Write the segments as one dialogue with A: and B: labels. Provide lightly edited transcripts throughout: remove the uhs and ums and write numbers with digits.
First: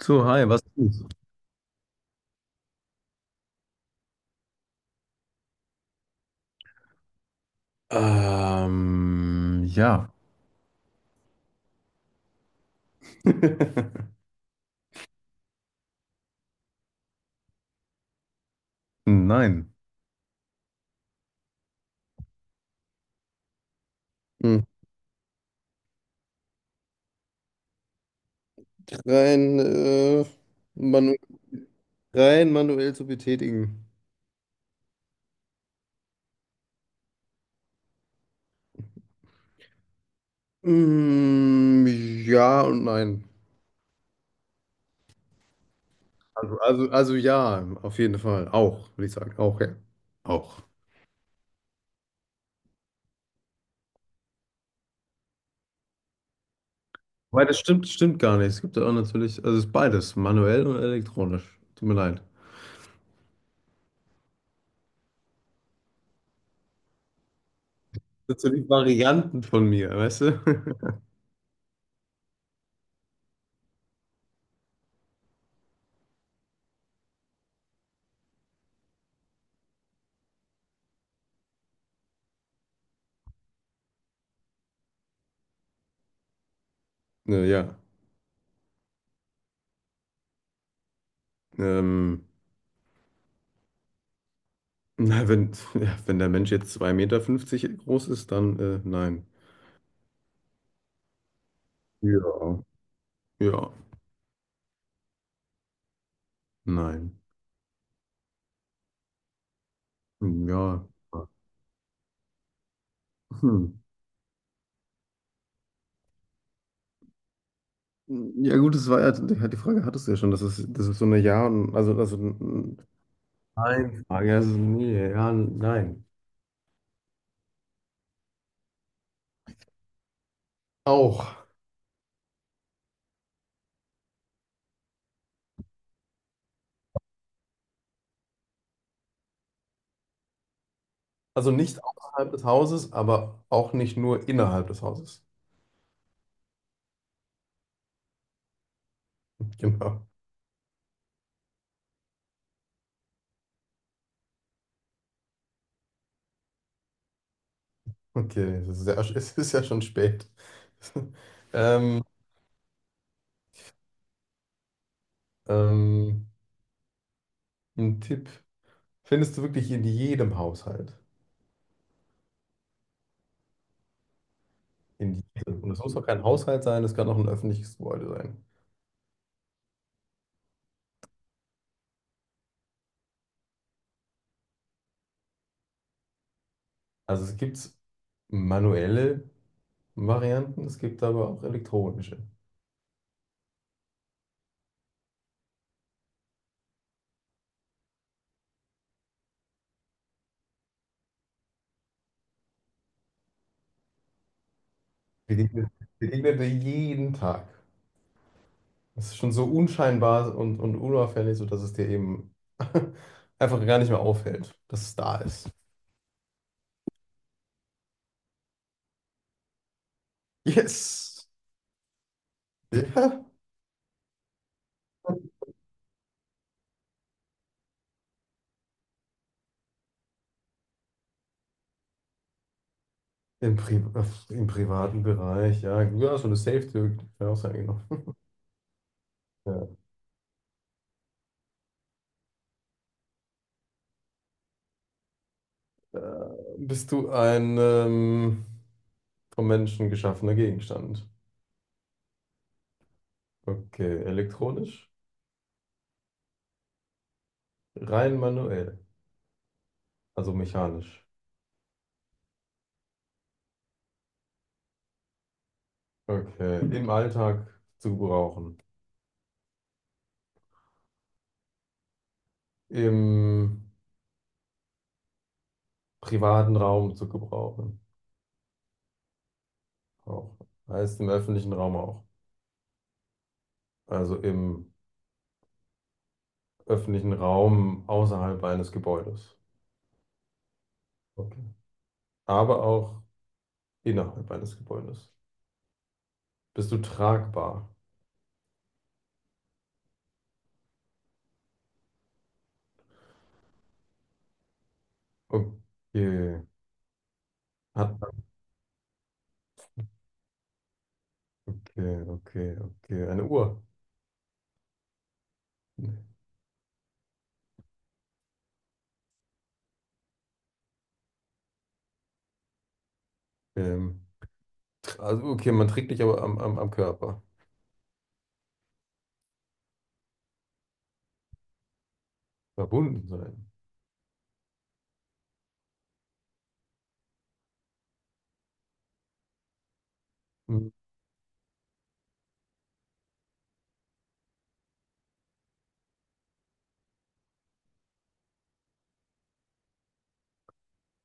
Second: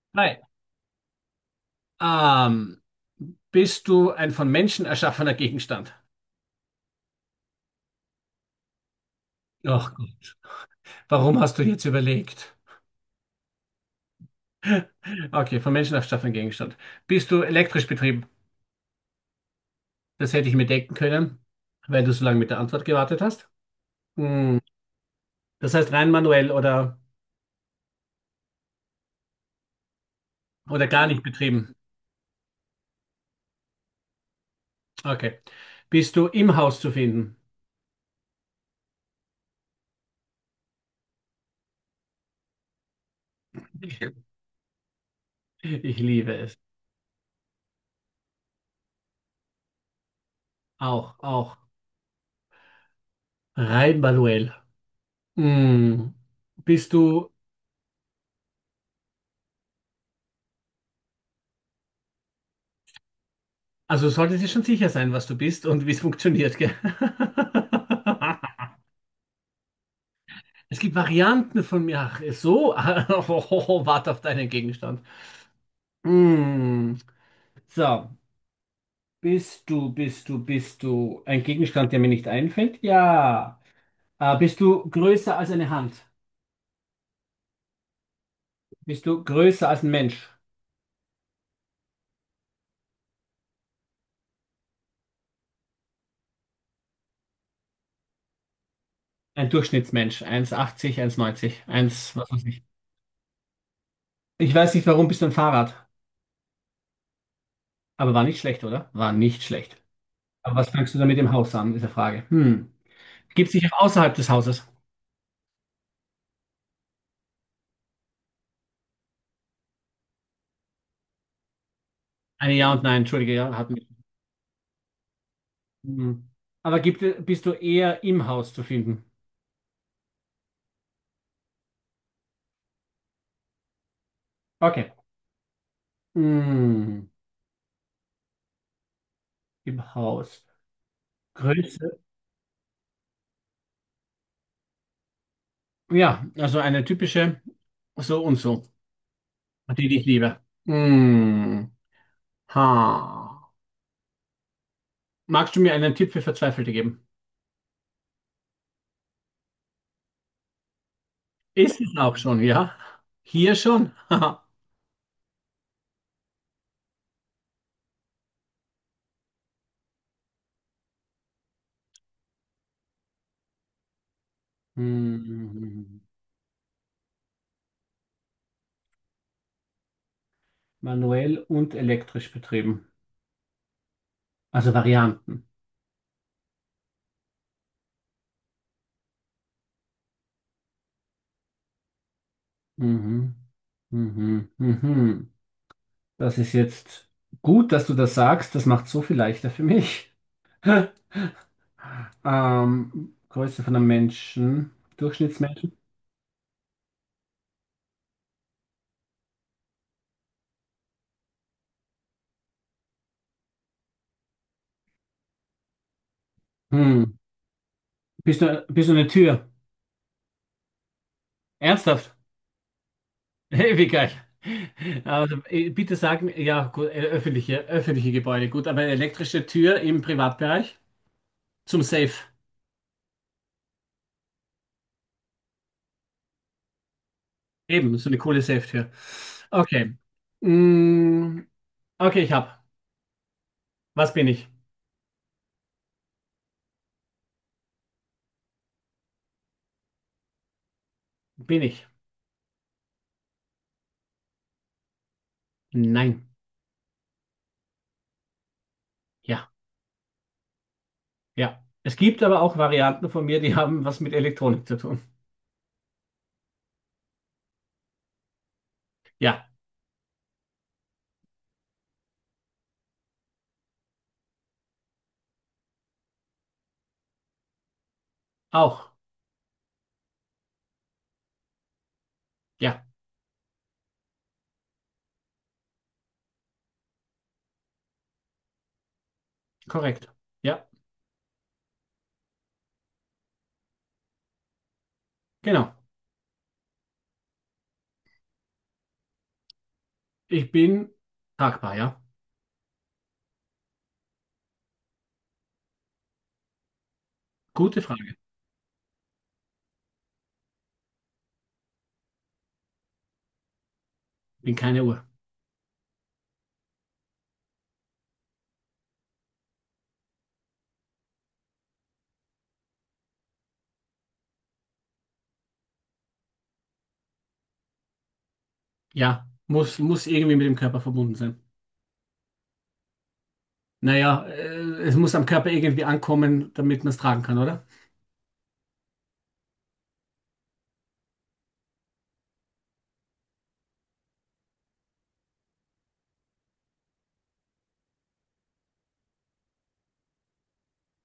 A: So,
B: Hi.
A: hi, was ist?
B: Ähm, Bist du ein von Menschen erschaffener Gegenstand? Ach
A: Ja,
B: Gott. Warum hast du jetzt überlegt? Okay, von Menschen erschaffener Gegenstand. Bist du elektrisch betrieben?
A: nein.
B: Das hätte ich mir denken können, weil du so lange mit der Antwort gewartet hast.
A: Hm.
B: Hm. Das heißt rein manuell
A: Rein, äh,
B: oder gar
A: manu
B: nicht betrieben.
A: rein manuell zu betätigen.
B: Okay. Bist du im Haus zu finden?
A: Mm, ja und nein.
B: Ich liebe es.
A: Also ja, auf jeden Fall. Auch, würde ich sagen. Auch, ja. Auch.
B: Auch, auch. Rein manuell. Hm. Bist du.
A: Weil das stimmt, stimmt gar nicht. Es gibt ja auch natürlich, also es ist beides, manuell und elektronisch. Tut mir leid.
B: Also solltest du schon sicher sein, was du bist und wie es funktioniert, gell?
A: Das sind so die Varianten von mir, weißt du?
B: Es gibt Varianten von mir. Ach, so, oh, warte auf deinen Gegenstand. Hm. So, bist du ein Gegenstand, der mir nicht einfällt? Ja. Bist du größer als eine Hand?
A: Ja, ja.
B: Bist du größer als ein Mensch?
A: Ähm, Na, wenn der Mensch jetzt 2,50 m groß ist, dann nein.
B: Ein Durchschnittsmensch. 1,80, neunzig, eins was weiß
A: Ja.
B: ich.
A: Ja,
B: Ich weiß nicht, warum bist du ein Fahrrad?
A: nein.
B: Aber war nicht schlecht, oder? War nicht schlecht.
A: Hm,
B: Aber was
A: ja.
B: fängst du da mit dem Haus an, ist die Frage. Hm. Gibt es
A: Hm.
B: dich auch außerhalb des Hauses?
A: Ja gut, das war ja, die Frage hattest du ja schon, das ist so eine Ja und, also
B: Eine Ja und Nein, entschuldige, ja, hatten wir.
A: Nein. Frage, also nee, ja, nein.
B: Hm. Aber gibt, bist du eher im Haus zu finden?
A: Auch.
B: Okay. Hm. Im Haus.
A: Also nicht
B: Größe.
A: außerhalb des Hauses, aber auch nicht nur innerhalb des Hauses.
B: Ja, also eine typische so und so, die ich
A: Genau.
B: liebe. Hm. Ha. Magst du mir einen Tipp für Verzweifelte geben?
A: Okay, das ist ja, es ist ja schon spät.
B: Ist es
A: Ähm,
B: auch schon, ja? Hier schon? Haha.
A: ähm, ein Tipp. Findest du wirklich in jedem Haushalt. In jedem. Und es muss
B: Hm.
A: auch kein Haushalt sein, es kann auch ein öffentliches Gebäude sein.
B: Manuell und elektrisch betrieben. Also Varianten.
A: Also es gibt manuelle Varianten, es gibt aber auch elektronische.
B: Mhm. Mhm. Mhm. Mhm. Das ist jetzt gut, dass du das sagst. Das macht so viel leichter für mich. Größe von einem Menschen,
A: Begegnet,
B: Durchschnittsmenschen.
A: begegnet dir jeden Tag. Es ist schon so unscheinbar und unauffällig, sodass es dir eben einfach gar nicht mehr auffällt, dass es da ist.
B: Hm. Bist du eine Tür?
A: Yes!
B: Ernsthaft?
A: Ja.
B: Hey, wie geil. Also, bitte sagen, ja, gut, öffentliche, öffentliche Gebäude, gut, aber eine elektrische Tür im Privatbereich zum Safe.
A: Im privaten Bereich, ja. Ja, so eine Safe-Tür. Ja, auch sein, genau.
B: Eben, so eine coole Safe-Tür.
A: Ja.
B: Okay. Mm, okay, ich hab. Was bin ich?
A: Äh, bist du ein vom Menschen geschaffener Gegenstand?
B: Bin ich?
A: Okay, elektronisch?
B: Nein.
A: Rein manuell,
B: Ja.
A: also mechanisch.
B: Ja. Es gibt aber auch Varianten von mir, die haben was mit Elektronik zu tun.
A: Okay, im Alltag zu gebrauchen.
B: Ja,
A: Im privaten Raum zu gebrauchen.
B: auch.
A: Auch. Heißt im öffentlichen Raum auch.
B: Ja,
A: Also im öffentlichen Raum außerhalb eines Gebäudes.
B: korrekt. Ja,
A: Okay. Aber auch innerhalb eines Gebäudes.
B: genau.
A: Bist du tragbar?
B: Ich bin tragbar, ja.
A: Okay.
B: Gute
A: Hat,
B: Frage.
A: okay, okay, okay. Eine Uhr.
B: Bin keine Uhr.
A: Ähm, also, okay, man trägt dich aber am Körper.
B: Ja, muss irgendwie mit dem Körper verbunden sein.
A: Verbunden sein.
B: Naja, es muss am Körper irgendwie ankommen, damit man es tragen kann, oder?
A: Hm,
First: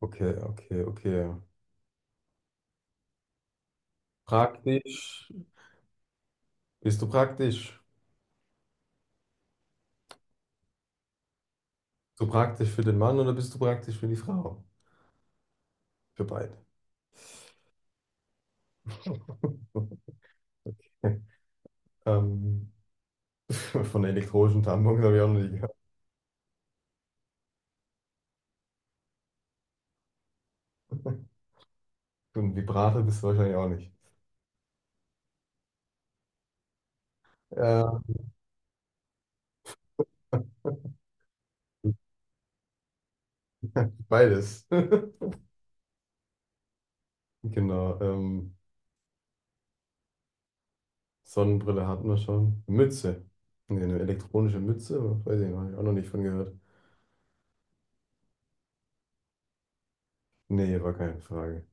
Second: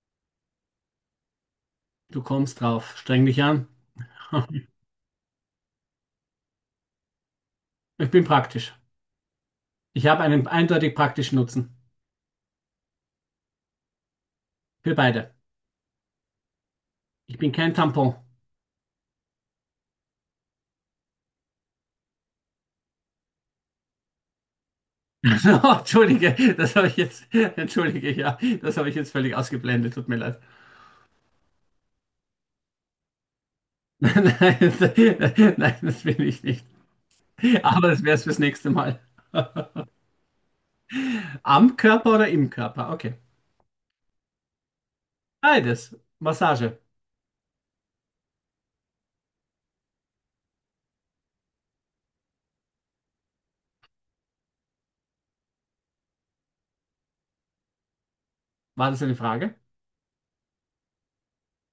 A: okay, okay, okay.
B: Du kommst drauf. Streng dich an.
A: Praktisch. Bist du praktisch?
B: Ich bin praktisch. Ich habe einen eindeutig praktischen Nutzen.
A: Bist du praktisch für den Mann oder bist du praktisch für die Frau?
B: Für beide.
A: Für beide.
B: Ich bin kein Tampon.
A: Ähm, von der elektronischen Tampons habe ich auch noch nie gehabt.
B: Oh, entschuldige, das habe ich jetzt, entschuldige, ja, das habe ich jetzt völlig ausgeblendet, tut mir leid.
A: Und Vibrator bist du wahrscheinlich auch nicht.
B: Nein, nein, das will ich nicht. Aber
A: Äh,
B: das wäre es fürs nächste Mal. Am Körper oder im Körper? Okay.
A: beides.
B: Beides. Massage.
A: Genau. Sonnenbrille hatten wir schon. Mütze. Nee, eine elektronische Mütze? Weiß ich noch, hab ich auch noch nicht von gehört.
B: War das eine Frage?
A: Nee, war keine Frage.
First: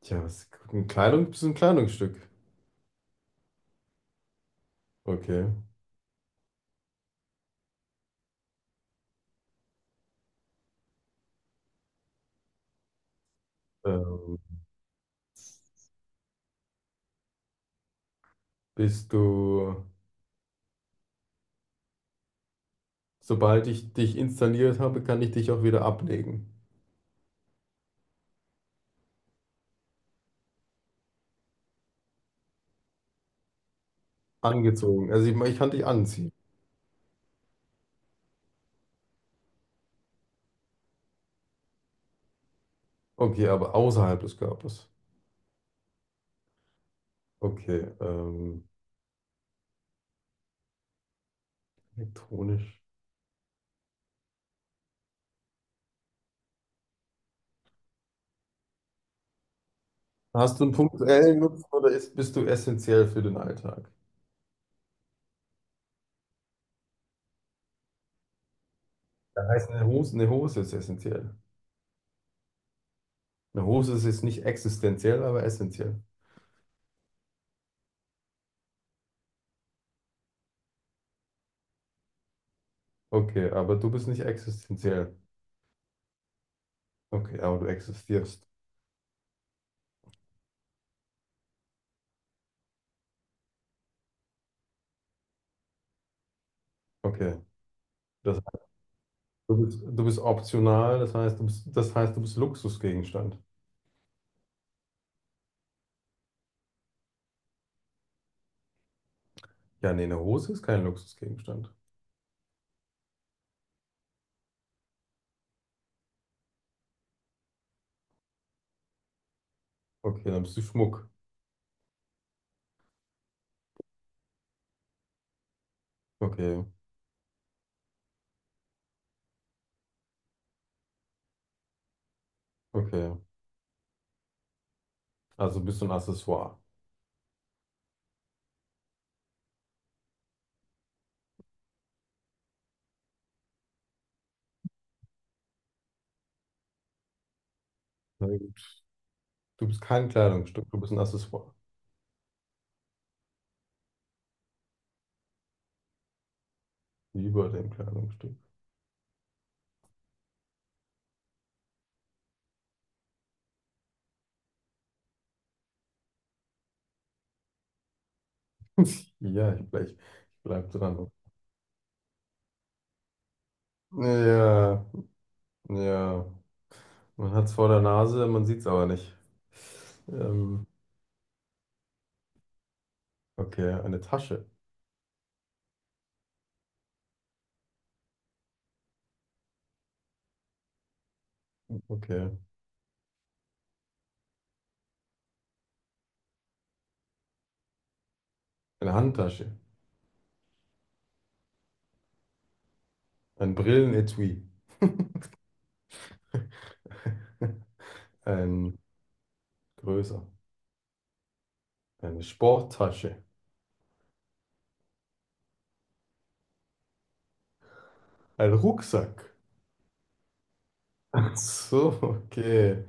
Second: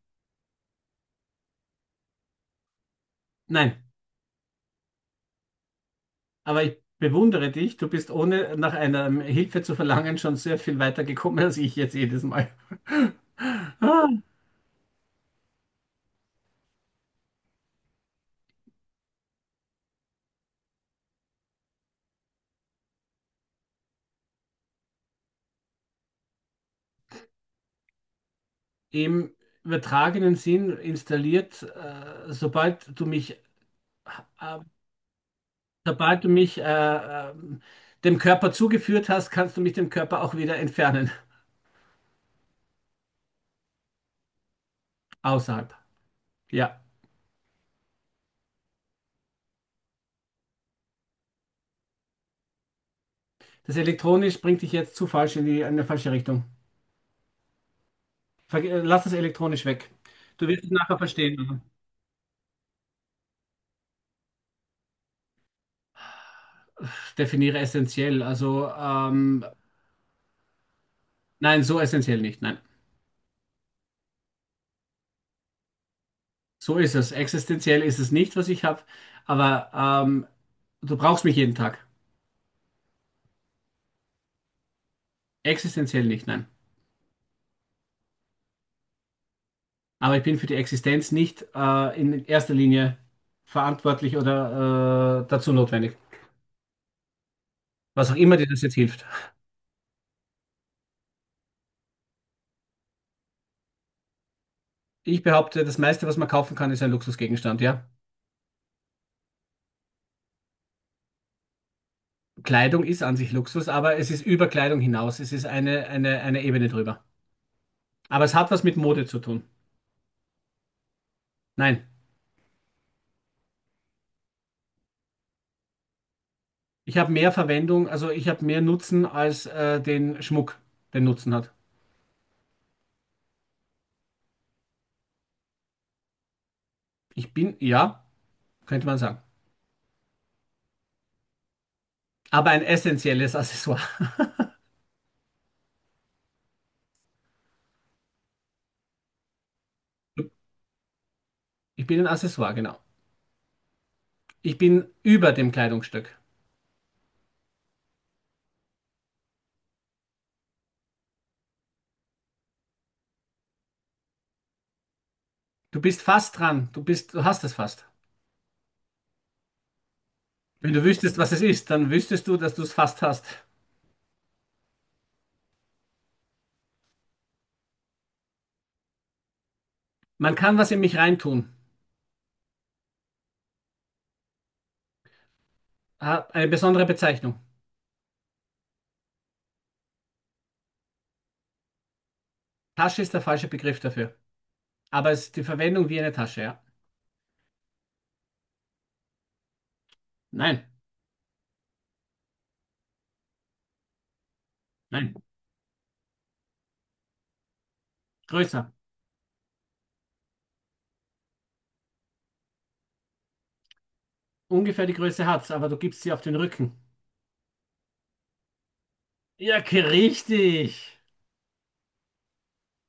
A: Tja, was, ein Kleidung, bist du ein Kleidungsstück?
B: Nein.
A: Okay.
B: Aber ich bewundere dich, du bist ohne nach einer Hilfe zu verlangen schon sehr viel weiter gekommen als ich jetzt jedes Mal. Ah.
A: Ähm, bist du, sobald ich dich installiert habe, kann ich dich auch wieder ablegen.
B: Im übertragenen Sinn installiert, äh,
A: Angezogen. Also ich kann dich
B: Sobald du
A: anziehen.
B: mich dem Körper zugeführt hast, kannst du mich dem Körper auch wieder entfernen.
A: Okay, aber außerhalb des Körpers.
B: Außerhalb. Ja.
A: Okay, elektronisch.
B: Das elektronisch bringt dich jetzt zu falsch in die, in eine falsche Richtung. Ver Lass das elektronisch weg. Du
A: Hast
B: wirst
A: du
B: es
A: einen
B: nachher
A: punktuellen
B: verstehen.
A: Nutzen oder bist du essentiell für den Alltag?
B: Definiere essentiell. Also,
A: Das heißt, eine Hose ist essentiell.
B: nein, so essentiell nicht. Nein.
A: Eine Hose ist jetzt nicht existenziell, aber essentiell.
B: So ist es. Existenziell ist es nicht, was ich habe. Aber ähm, du brauchst mich jeden Tag.
A: Okay, aber du bist nicht existenziell.
B: Existenziell nicht. Nein.
A: Okay, aber du existierst.
B: Aber ich bin für die Existenz nicht in erster Linie verantwortlich oder dazu notwendig.
A: Okay.
B: Was auch immer
A: Das
B: dir das jetzt hilft.
A: du bist optional, das heißt, du bist, das heißt, du bist Luxusgegenstand.
B: Ich behaupte, das meiste, was man kaufen kann, ist ein Luxusgegenstand, ja.
A: Ja, nee, eine Hose ist kein Luxusgegenstand.
B: Kleidung ist an sich Luxus, aber es ist über Kleidung hinaus. Es ist eine Ebene drüber. Aber es hat was mit Mode zu tun.
A: Okay, dann bist du Schmuck.
B: Nein,
A: Okay,
B: ich habe mehr Verwendung, also ich habe mehr Nutzen als den Schmuck, den Nutzen hat.
A: okay. Also bist du ein Accessoire.
B: Ich bin, ja, könnte man sagen. Aber ein essentielles Accessoire.
A: Na gut. Du bist kein Kleidungsstück, du bist ein Accessoire.
B: Ich bin ein Accessoire, genau. Ich bin über dem Kleidungsstück.
A: Über dem Kleidungsstück.
B: Du bist fast dran. Du bist, du hast es fast.
A: Ja, ich bleib
B: Wenn du
A: dran.
B: wüsstest, was es ist, dann wüsstest du, dass du es fast hast.
A: Ja, ja. Man hat es vor der Nase, man sieht es aber nicht.
B: Man kann
A: Ähm,
B: was in mich reintun.
A: okay, eine Tasche.
B: Ah, eine besondere Bezeichnung.
A: Okay.
B: Tasche ist der falsche Begriff dafür. Aber es ist die Verwendung wie eine Tasche, ja?
A: Eine Handtasche.
B: Nein,
A: Ein Brillenetui.
B: nein. Größer.
A: Ein größer. Eine Sporttasche.
B: Ungefähr die Größe hat's, aber du gibst sie auf den Rücken.
A: Ein Rucksack.
B: Ja, richtig.
A: Ach so, okay.